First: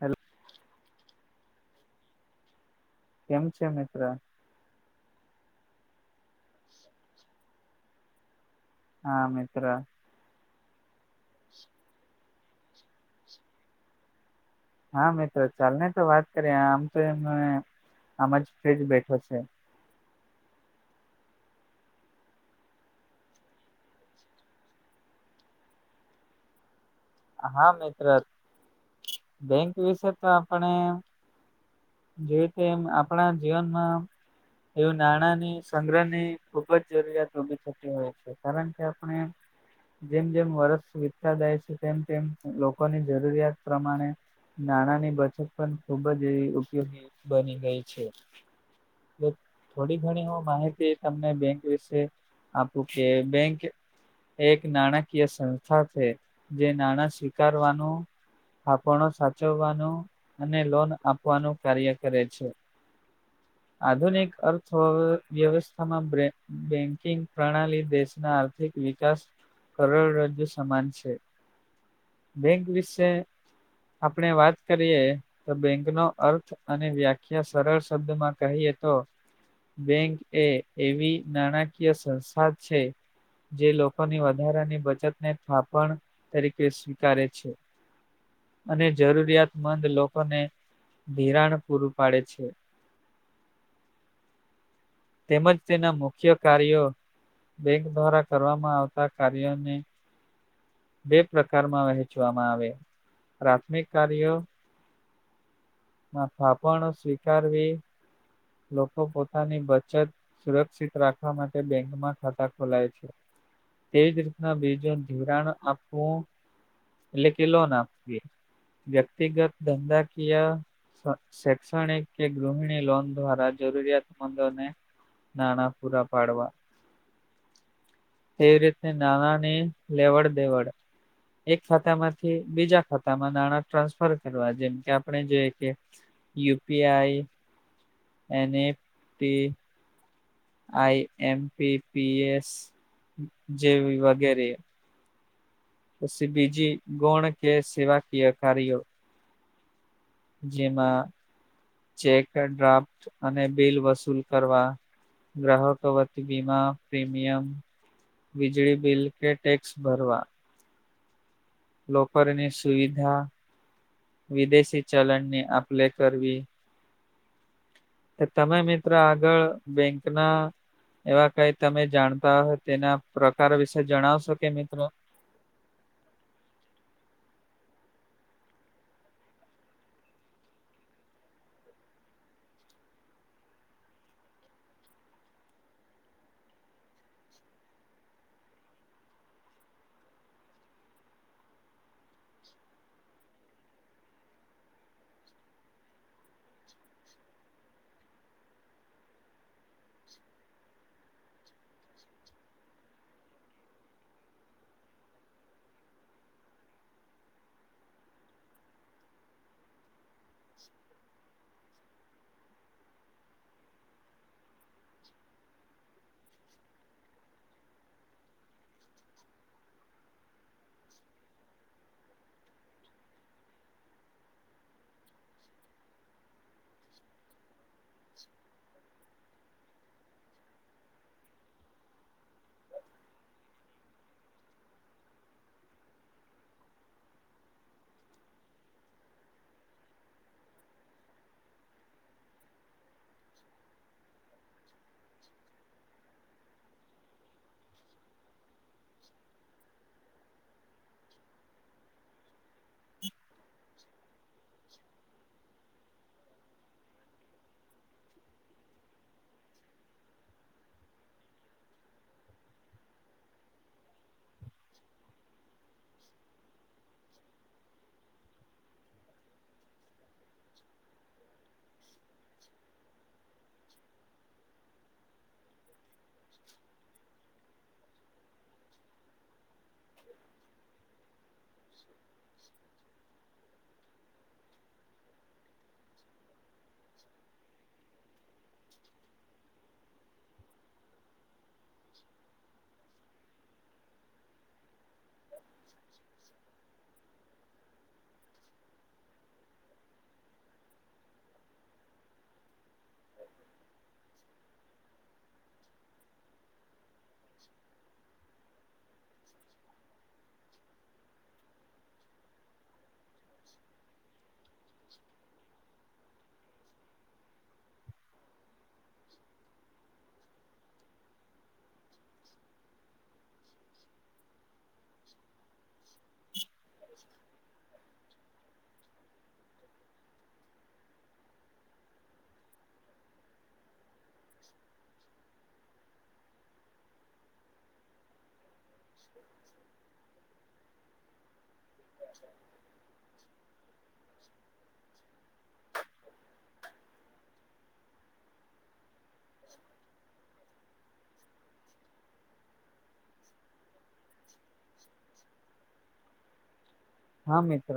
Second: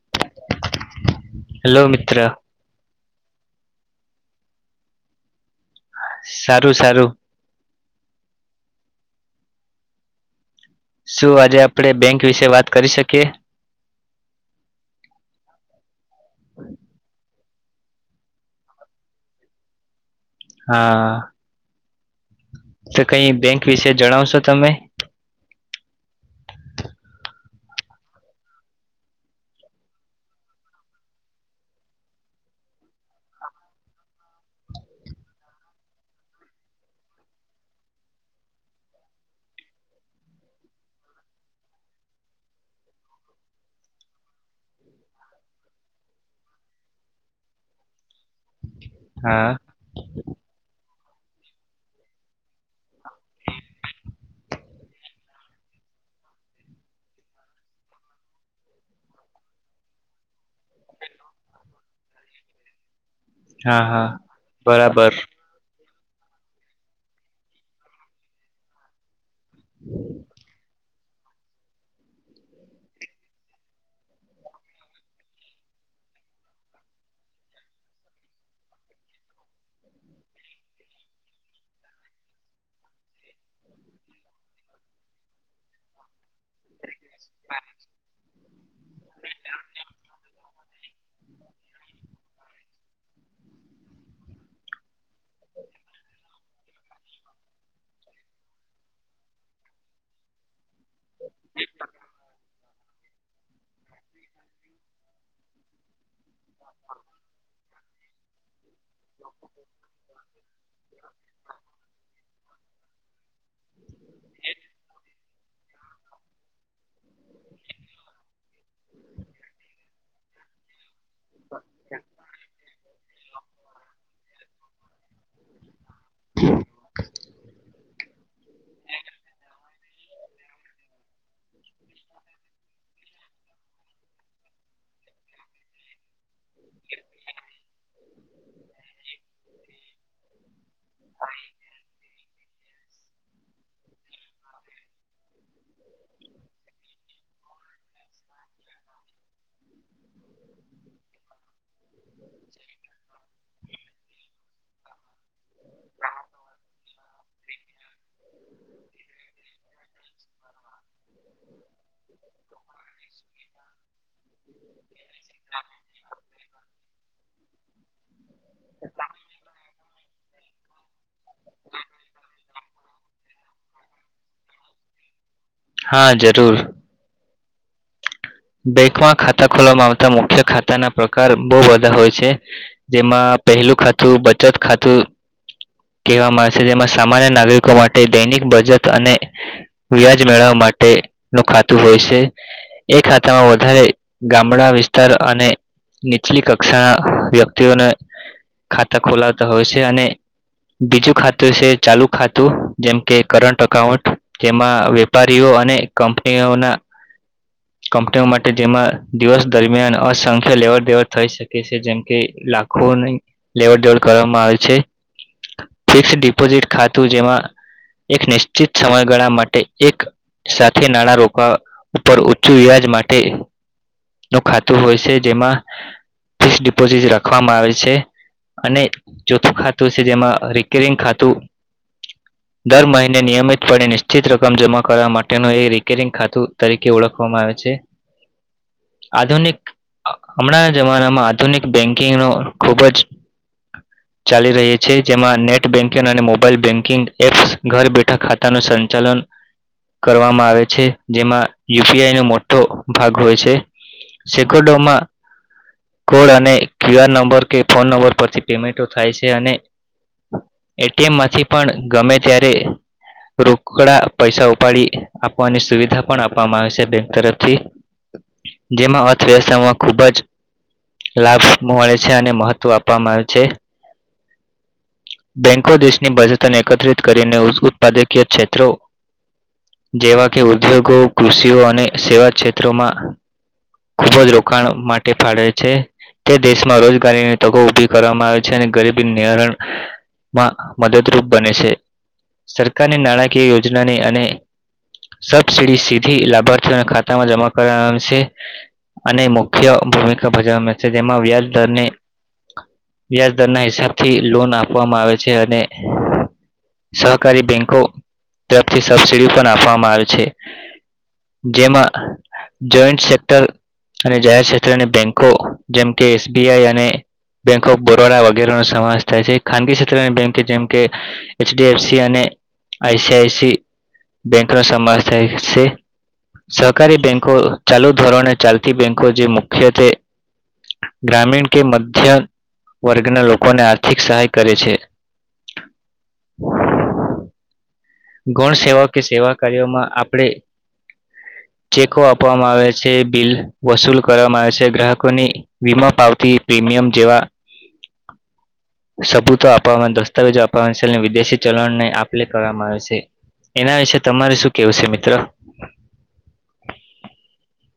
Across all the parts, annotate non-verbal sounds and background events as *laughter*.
Hello hello મિત્ર કેમ છે મિત્ર સારું સારું હા મિત્ર શું આજે આપડે બેંક વિશે વાત શકીએ. હા મિત્રો ચાલ ને તો વાત કરીએ આમ તો એ આમ જ ફ્રીજ બેઠો છે. હા તો કઈ બેંક વિશે જણાવશો તમે હા મિત્ર બેંક વિશે તો આપણે જોઈએ તો એમ આપણા જીવનમાં એવું નાણાંની સંગ્રહ ની ખુબ જ જરૂરિયાત ઉભી થતી હોય છે કારણ કે આપણે જેમ જેમ વર્ષ વિતતા જાય છે તેમ તેમ લોકોની જરૂરિયાત પ્રમાણે નાણાંની બચત પણ ખૂબ જ એવી ઉપયોગી બની ગઈ છે. *inaudible* તો થોડી ઘણી હું માહિતી તમને બેંક વિશે આપું કે બેંક એક નાણાકીય સંસ્થા છે જે નાણાં સ્વીકારવાનું થાપણો સાચવવાનું અને લોન આપવાનું કાર્ય કરે છે. *inaudible* આધુનિક બરાબર અર્થવ્યવસ્થા *unintelligible* બેંકિંગ પ્રણાલી દેશના આર્થિક વિકાસ કરોડરજ્જુ સમાન છે. બેંક વિશે આપણે વાત કરીએ. તો બેંકનો અર્થ અને વ્યાખ્યા સરળ શબ્દ માં કહીએ તો બેંક એ એવી નાણાકીય સંસ્થા છે. જે લોકોની વધારાની બચત ને થાપણ તરીકે સ્વીકારે છે અને જરૂરિયાતમંદ લોકોને ધિરાણ પૂરું પાડે છે. *inaudible* તેમજ તેના મુખ્ય કાર્યો બેંગ દ્વારા કરવામાં આવતા કાર્યને બે પ્રકારમાં વહેંચવામાં આવે પ્રાથમિક કાર્યો આ થાપન સ્વીકારવી *unintelligible* લોકો પોતાનુ શાખાની બચત સુરક્ષિત રાખવા માટે બેંકમાં ખાતા ખોલાયે છે. તેજ રીતના બીજાન ધિરાણ આપવો. એટલે કે લોન આપવી વ્યક્તિગ ધંધાકીય શૈક્ષણિક કે ગૃહિણી લોન દ્વારા જરૂરિયાતમંદોને નાણાં પુરા પાડવા તે રીતે નાણાંની લેવડ દેવડ એક ખાતામાંથી બીજા ખાતામાં નાણાં ટ્રાન્સફર કરવા જેમ કે આપણે જેએ કે *inaudible* યુપીઆઈ એનએકટી આઈ એમ પી પી એસ જેવી વગેરે. પસી બીજી ગૌણ કે સેવાકીય કાર્યો જેમાં ચેક ડ્રાફ્ટ અને બીલ વસૂલ કરવા. ગ્રાહકો વતી વીમા પ્રીમિયમ વીજળી બિલ કે ટેક્સ ભરવા લોકરની સુવિધા વિદેશી ચલણની આપ લે કરવી. કે તમે મિત્રો આગળ બેંકના એવા કઈ તમે જાણતા હો તેના પ્રકારો વિશે જણાવશો કે મિત્રો હા જરૂર. બેંકમાં ખાતા ખોલવામાં આવતા મુખ્ય ખાતાના પ્રકાર બહુ બધા હોય છે. જેમાં પહેલું ખાતું બચત ખાતું કેવામાં આવે છે જેમા સામાન્ય નાગરિકો માટે દૈનિક બચત અને વ્યાજ મેળવવા માટેનું ખાતું હોય સે એ ખાતું કા વધારે ગામડા વિસ્તાર અને નીચલી કક્ષા વ્યક્તિઓને ખાતા ખોલાવતા હોય છે અને બીજું ખાતું છે કે ચાલુ ખાતું જેમ કે કરંટ અકાઉન્ટ જેમાં વેપારીયો અને કંપનીઓના કંપનીઓ માટે જેમાં દિવસ દરમિયાન અસંખ્ય લેવડ દેવડ થઈ શકે શે જેમ કે લાખ ખો ની લેવડ દેવડ કરવામાં આવે છે. ફિક્સ ડિપોઝિટ ખાતું જેમાં એક નિશ્ચિત સમયગાળા માટે એક સાથે નાણાં રોકવા ઉપર ઓછું વ્યાજ માટેનું ખાતુ હોય છે જેમાં ફિસ ડિપોઝિટ રાખવામાં આવે છે. અને ચોથું ખાતું સે જેમાં રીકેરિંગ ખાતું દર મહિને નિયમિતપણેે નિશ્ચિત રકમ જમા કરવા માટેનું એ રીકેરિંગ ખાતું તરીકે ઓળખ ખ વામા આવે છે આધુનિક હમણાં જ અમારામાં આધુનિક બેંકિંગનો ખુબ જ ચાલી રહી છે જેમાં નેટ બેન્કિંગ અને મોબાઈલ બેન્કિંગ એપ્સ ઘર બેઠા ખાતાનું સંચાલન કરવામાં આવે છે જેમાં યુફીઆઈનો મોટો ભાગ હોય છે સેકંડોમાં કોડ અને ક્યુઆર નંબર કે ફોન નંબર પરથી પેમેન્ટો થાય છે અને એટીએમમાંથી પણ ગમે ત્યારે રોકડા પૈસા ઉપાડી આપવાની સુવિધા પણ આપ વામા આવે છે બેંક તરફથી જેમાં અર્થવ્યવસ્થા ખુબ જ લાભસ મળે છે અને મહત્વ આપવામાં આવે છે. બેન્કો દેશની બચત અને એકત્રિત કરીને ઉત્પાદકીય ક્ષેત્રો જેવા કે ઉદ્યોગો કૃષિઓ અને સેવા ક્ષેત્રોમાં ખુબ જ રોકાણ માટે ફાળવે છે. તે દેશમાં રોજગારીની તકો ઉભી કરવામાં આવે છે અને ગરીબી નિવારણ માં મદદરૂપ બને છે સરકારની નાણાકીય યોજનાની અને સબસીડી સીધી લાભાર્થીઓના ખાતામાં જમા કરવામાં આવે છે. અને મુખ્ય ભૂમિકા ભજવવામાં છે, જેમાં વ્યાજ દર ને વ્યાજદર ના હિસાબ થી લોન આપવામાં આવે છે, અને સહકારી બેંકો તરફથી સબસીડી પણ આપવામાં આવે છે. જેમાં જોઈન્ટ સેક્ટર અને જાહેર ક્ષેત્રની બેન્કો, જેમ કે એસ બી આઈ અને બેંક ઓફ બરોડા વગેરેનો સમાવેશ થાય છે, ખાનગી ક્ષેત્રની બેંક જેમ કે એચ. ડી. એફ. સી અને આઈસી આઈસી બેંકનો સમાવેશ થાય છે. સહકારી બેન્કો ચાલુ ધોરણે ચાલતી બેન્કો જે મુખ્યત્વે ગ્રામીણ કે, મધ્યમ વર્ગના લોકોને આર્થિક સહાય કરે છે. ગુણ સેવા કે, સેવા કાર્યોમાં આપણે ચેકો આપવામાં આવે છે. બિલ વસૂલ કરવામાં આવે છે, ગ્રાહકોની વીમા પાવતી પ્રીમિયમ જેવા સબૂતો આપવામાં, દસ્તાવેજો આપવાવામાં છે, વિદેશી ચલણને આપ-લે કરવામાં આવે છે. એના વિશે તમારે શું કેવું છે મિત્ર? હા મિત્ર,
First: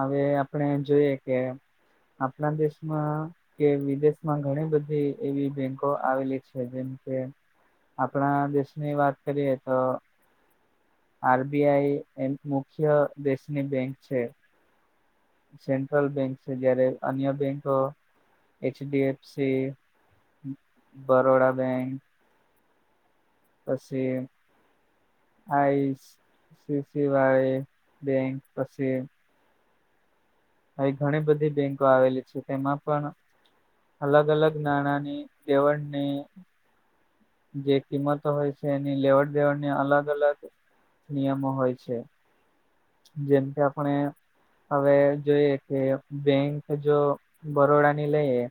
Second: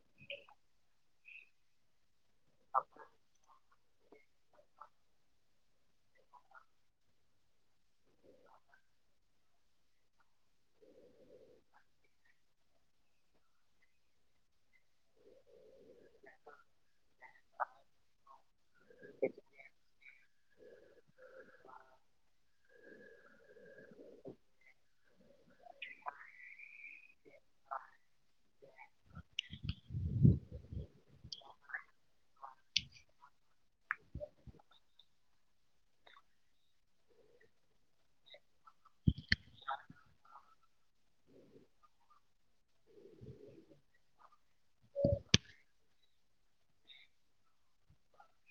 અવે આપણે જોઈએ કે આપના દેશમાં. કે વિદેશમાં ઘણી-બધી એવી બેંકો આવેલી છે, જેમ કે આપણા દેશની વાત કરીએ તો. આર બી આઈ એમ મુખ્ય દેશની બેંક છે. સેન્ટ્રલ બેંક છે, જયારે અન્ય બેંકો H D F C Baroda bank. પસી. આઈ સી સી વાળી બેંક પસી. *unintelligible* આવી ઘણી બધી બેંકો આવેલી છે, તેમાં પણ અલગ-અલગ નાણાંની દેવળની જે કિંમતો હોય છે, એની લેવડ-દેવડની અલગ-અલગ નિયમો હોય છે. જેમ કે આપણે હવે જોઈએ કે, બેંક જો બરોડા ની લઈએ.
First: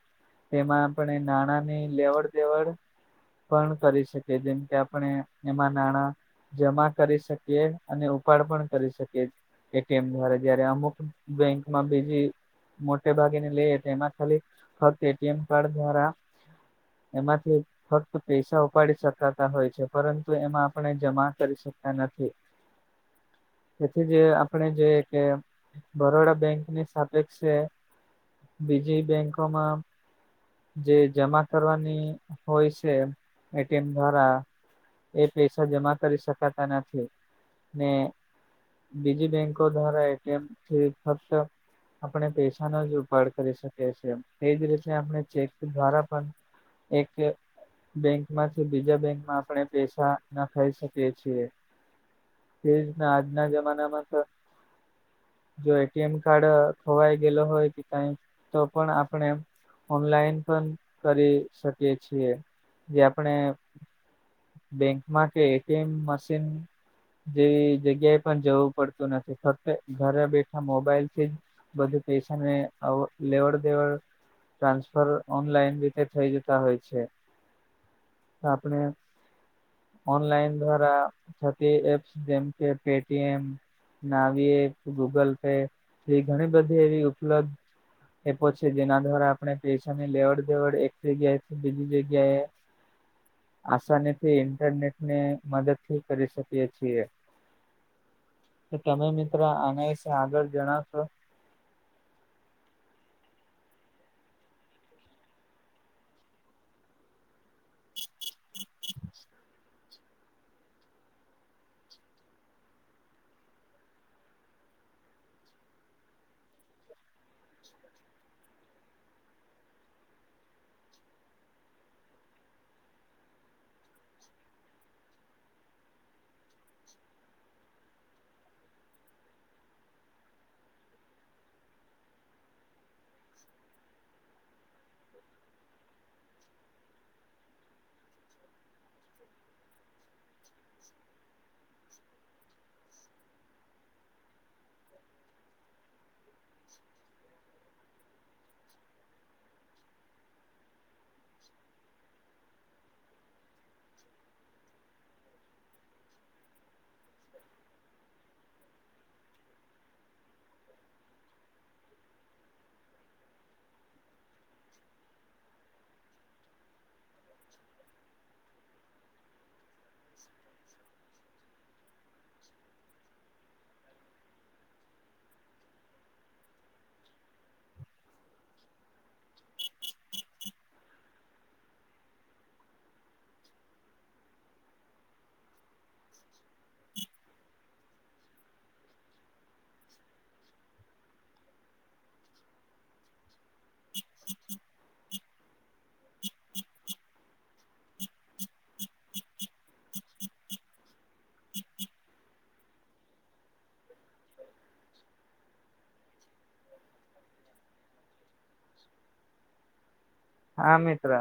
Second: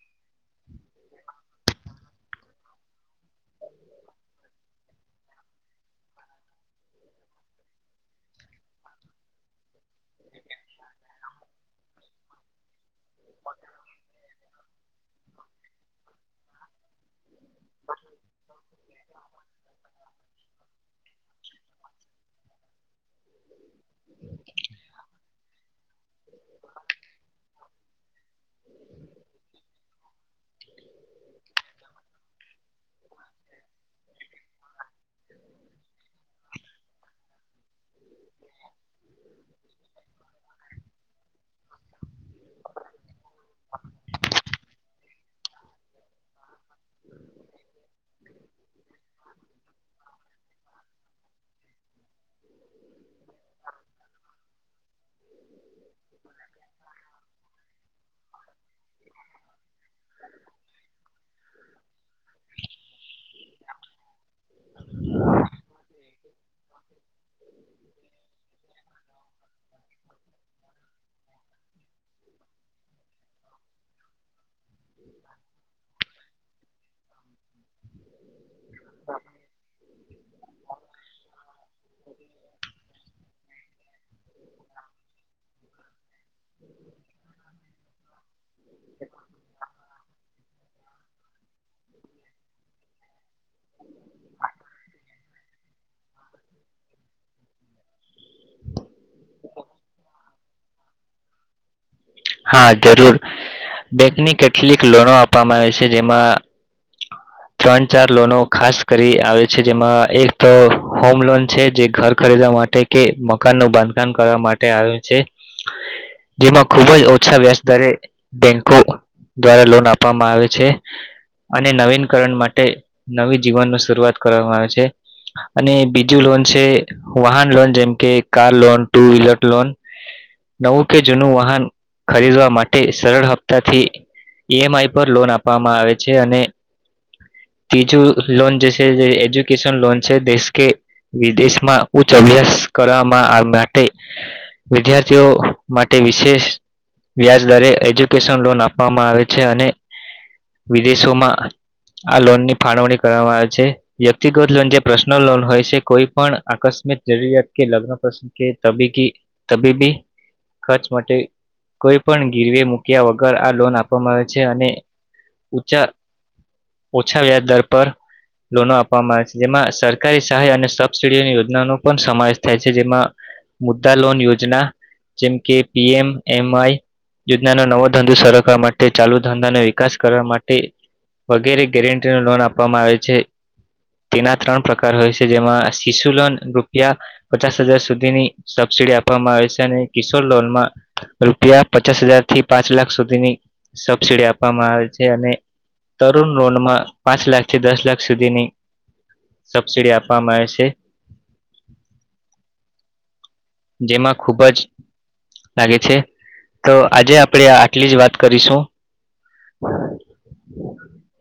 તેમાં આપણે નાણાંની લેવડ-દેવડ પણ કરી શકી, જેમ કે આપણે એમાં નાણાં જમા કરી શકીએ, અને ઉપાડ પણ કરી શકીએ. એ. ટી. એમ દ્વારા જયારે અમુક બેંકમાં બીજી મોટે ભાગે ની લઈ તો, એમાં ખાલી ફક્ત એટીએમ કાર્ડ દ્વારા એમાંથી. ફક્ત પૈસા ઉપાડી શકાતા હોય છે, પરંતુ એમાં આપણે જમા કરી શકતા નથી. તેથી જે આપણે જોઈએ કે, બરોડા બેંકની સાપેક્ષે બીજી બેંકો માં જે જમા કરવાની હોય છે, એ. ટી. એમ દ્વારા. એ પૈસા જમા કરી શકાતા નથી ને. બીજી બેંકો દ્વારા એ. ટી. એમ થી ફક્ત આપણે પૈસાનો જ ઉપાડ કરી શકીએ છીએ, એજ રીતે આપણે ચેક દ્વારા પણ એક. બેંક માંથી બીજા બેંક માં આપણે પૈસા ના ખાઈ શકીએ છીએ. તે જ આજના જમાનામાં પણ જો એટીએમ કાર્ડ ખોવાઈ ગયેલો હોય કે, કઈ તો પણ આપણે ઓનલાઈન પણ કરી શકીએ છીએ, જે આપણે બેંકમાં કે એટીએમ મશીન જેવી જગ્યાએ પણ જવું પડતું નથી, ફક્ત ઘરે બેઠા મોબાઈલથી જ બધું પૈસાને લેવડ દેવડ ટ્રાન્સફર ઓનલાઈન રીતે થઈ જતા હોય છે. *unintelligible* તો આપણે ઓનલાઈન દ્વારા થતી એપ્સ જેમ કે પે. ટી. એમ. નાવી એ ગૂગલ પે એવી ઘણી-બધી એવી ઉપલબ્ધ એ પછી જેના દ્વારા આપણે પૈસાની લેવડ-દેવડ એક જગ્યાએ બીજી જગ્યાએ *unintelligible* આસાની થી ઇન્ટરનેટ ને મદદ થી કરી શકીએ છીએ. તો તમે મિત્રો આના વિશે આગળ જણાવશો? હા જરૂર, બેંકની કેટલીક લોનો આપવામાં આવે છે, જેમાં ત્રણ-ચાર લોનો ખાસ કરી આવે છે, જેમાં એક હોમ લોન છે, જે ઘર ખરીદવા માટે કે મકાન નું બાંધકામ કરવા માટે આવે છે. જેમાં ખુબ જ ઓછા વ્યાજદરે બેંકો દ્વારા લોન આપવામાં આવે છે, અને નવીન કરણ માટે નવી જીવન ન શરૂઆત કરવામાં આવે છે. અને બીજું લોન છે, વાહન લોન, જેમ કે car loan two wheeler loan. નવું કે, જૂનું વાહન ખરીદવા માટે સરળ હપ્તાથી ઈ. એમ. આઈ પર લોન આપવામાં આવે છે, અને તીજું લોન જે છે, એજ્યુકેશન લોન છે, દેશ કે વિદેશમાં ઉચ્ચ અભ્યાસ કરવામાં માટે વિદ્યાર્થીઓ માટે વિશેષ વ્યાજદરે એજ્યુકેશન લોન આપવામાં આવે છે, અને વિદેશોમાં આ લોનની ફાળવણી કરવામાં આવે છે. વ્યક્તિગત લોન જે પર્સનલ લોન હોય છે, કોઈ પણ આકસ્મિક જરૂરિયાત કે, લગ્ન પ્રસંગ કે તબીકી તબીબી ખર્ચ માટે કોઈ પણ ગીરવે મૂક્યા, વગર આ લોન આપવામાં આવે છે, અને ઊંચા ઓછા વ્યાજ દર પર લોનો આપવામાં આવે છે, જેમાં સરકારી સહાય અને સબસિડીની યોજનાનો પણ સમાવેશ થાય છે, જેમાં મુદ્દા લોન યોજના, જેમ કે પીએમ એમઆઈ યોજનાનો નવો ધંધો સરખવા માટે ચાલુ ધંધાનો વિકાસ કરવા માટે. વગેરે ગેરંટી લોન આપવામાં આવે છે. તેના ત્રણ પ્રકાર હોય છે, જેમાં શિશુ લોન રૂપિયા પચાસ હજાર સુધીની. સબસિડી આપવામાં આવે છે, અને કિશોર લોન માં રૂપિયા પચાસ હજાર થી પાંચ લાખ સુધીની સબસીડી આપવામાં આવે છે, અને તરુણ લોનમાં પાંચ લાખથી, દસ લાખ સુધીની સબસિડી આપવામાં આવે છે. ટિક-ટિક જેમાં ખૂબ જ લાગે છે, તો આજે આપણેે આટલી જ વાત કરીશું. *unintelligible* હા, મિત્ર.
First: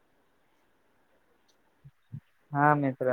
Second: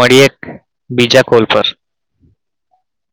મળીએ, બીજા કોલ પર. હા મિત્ર.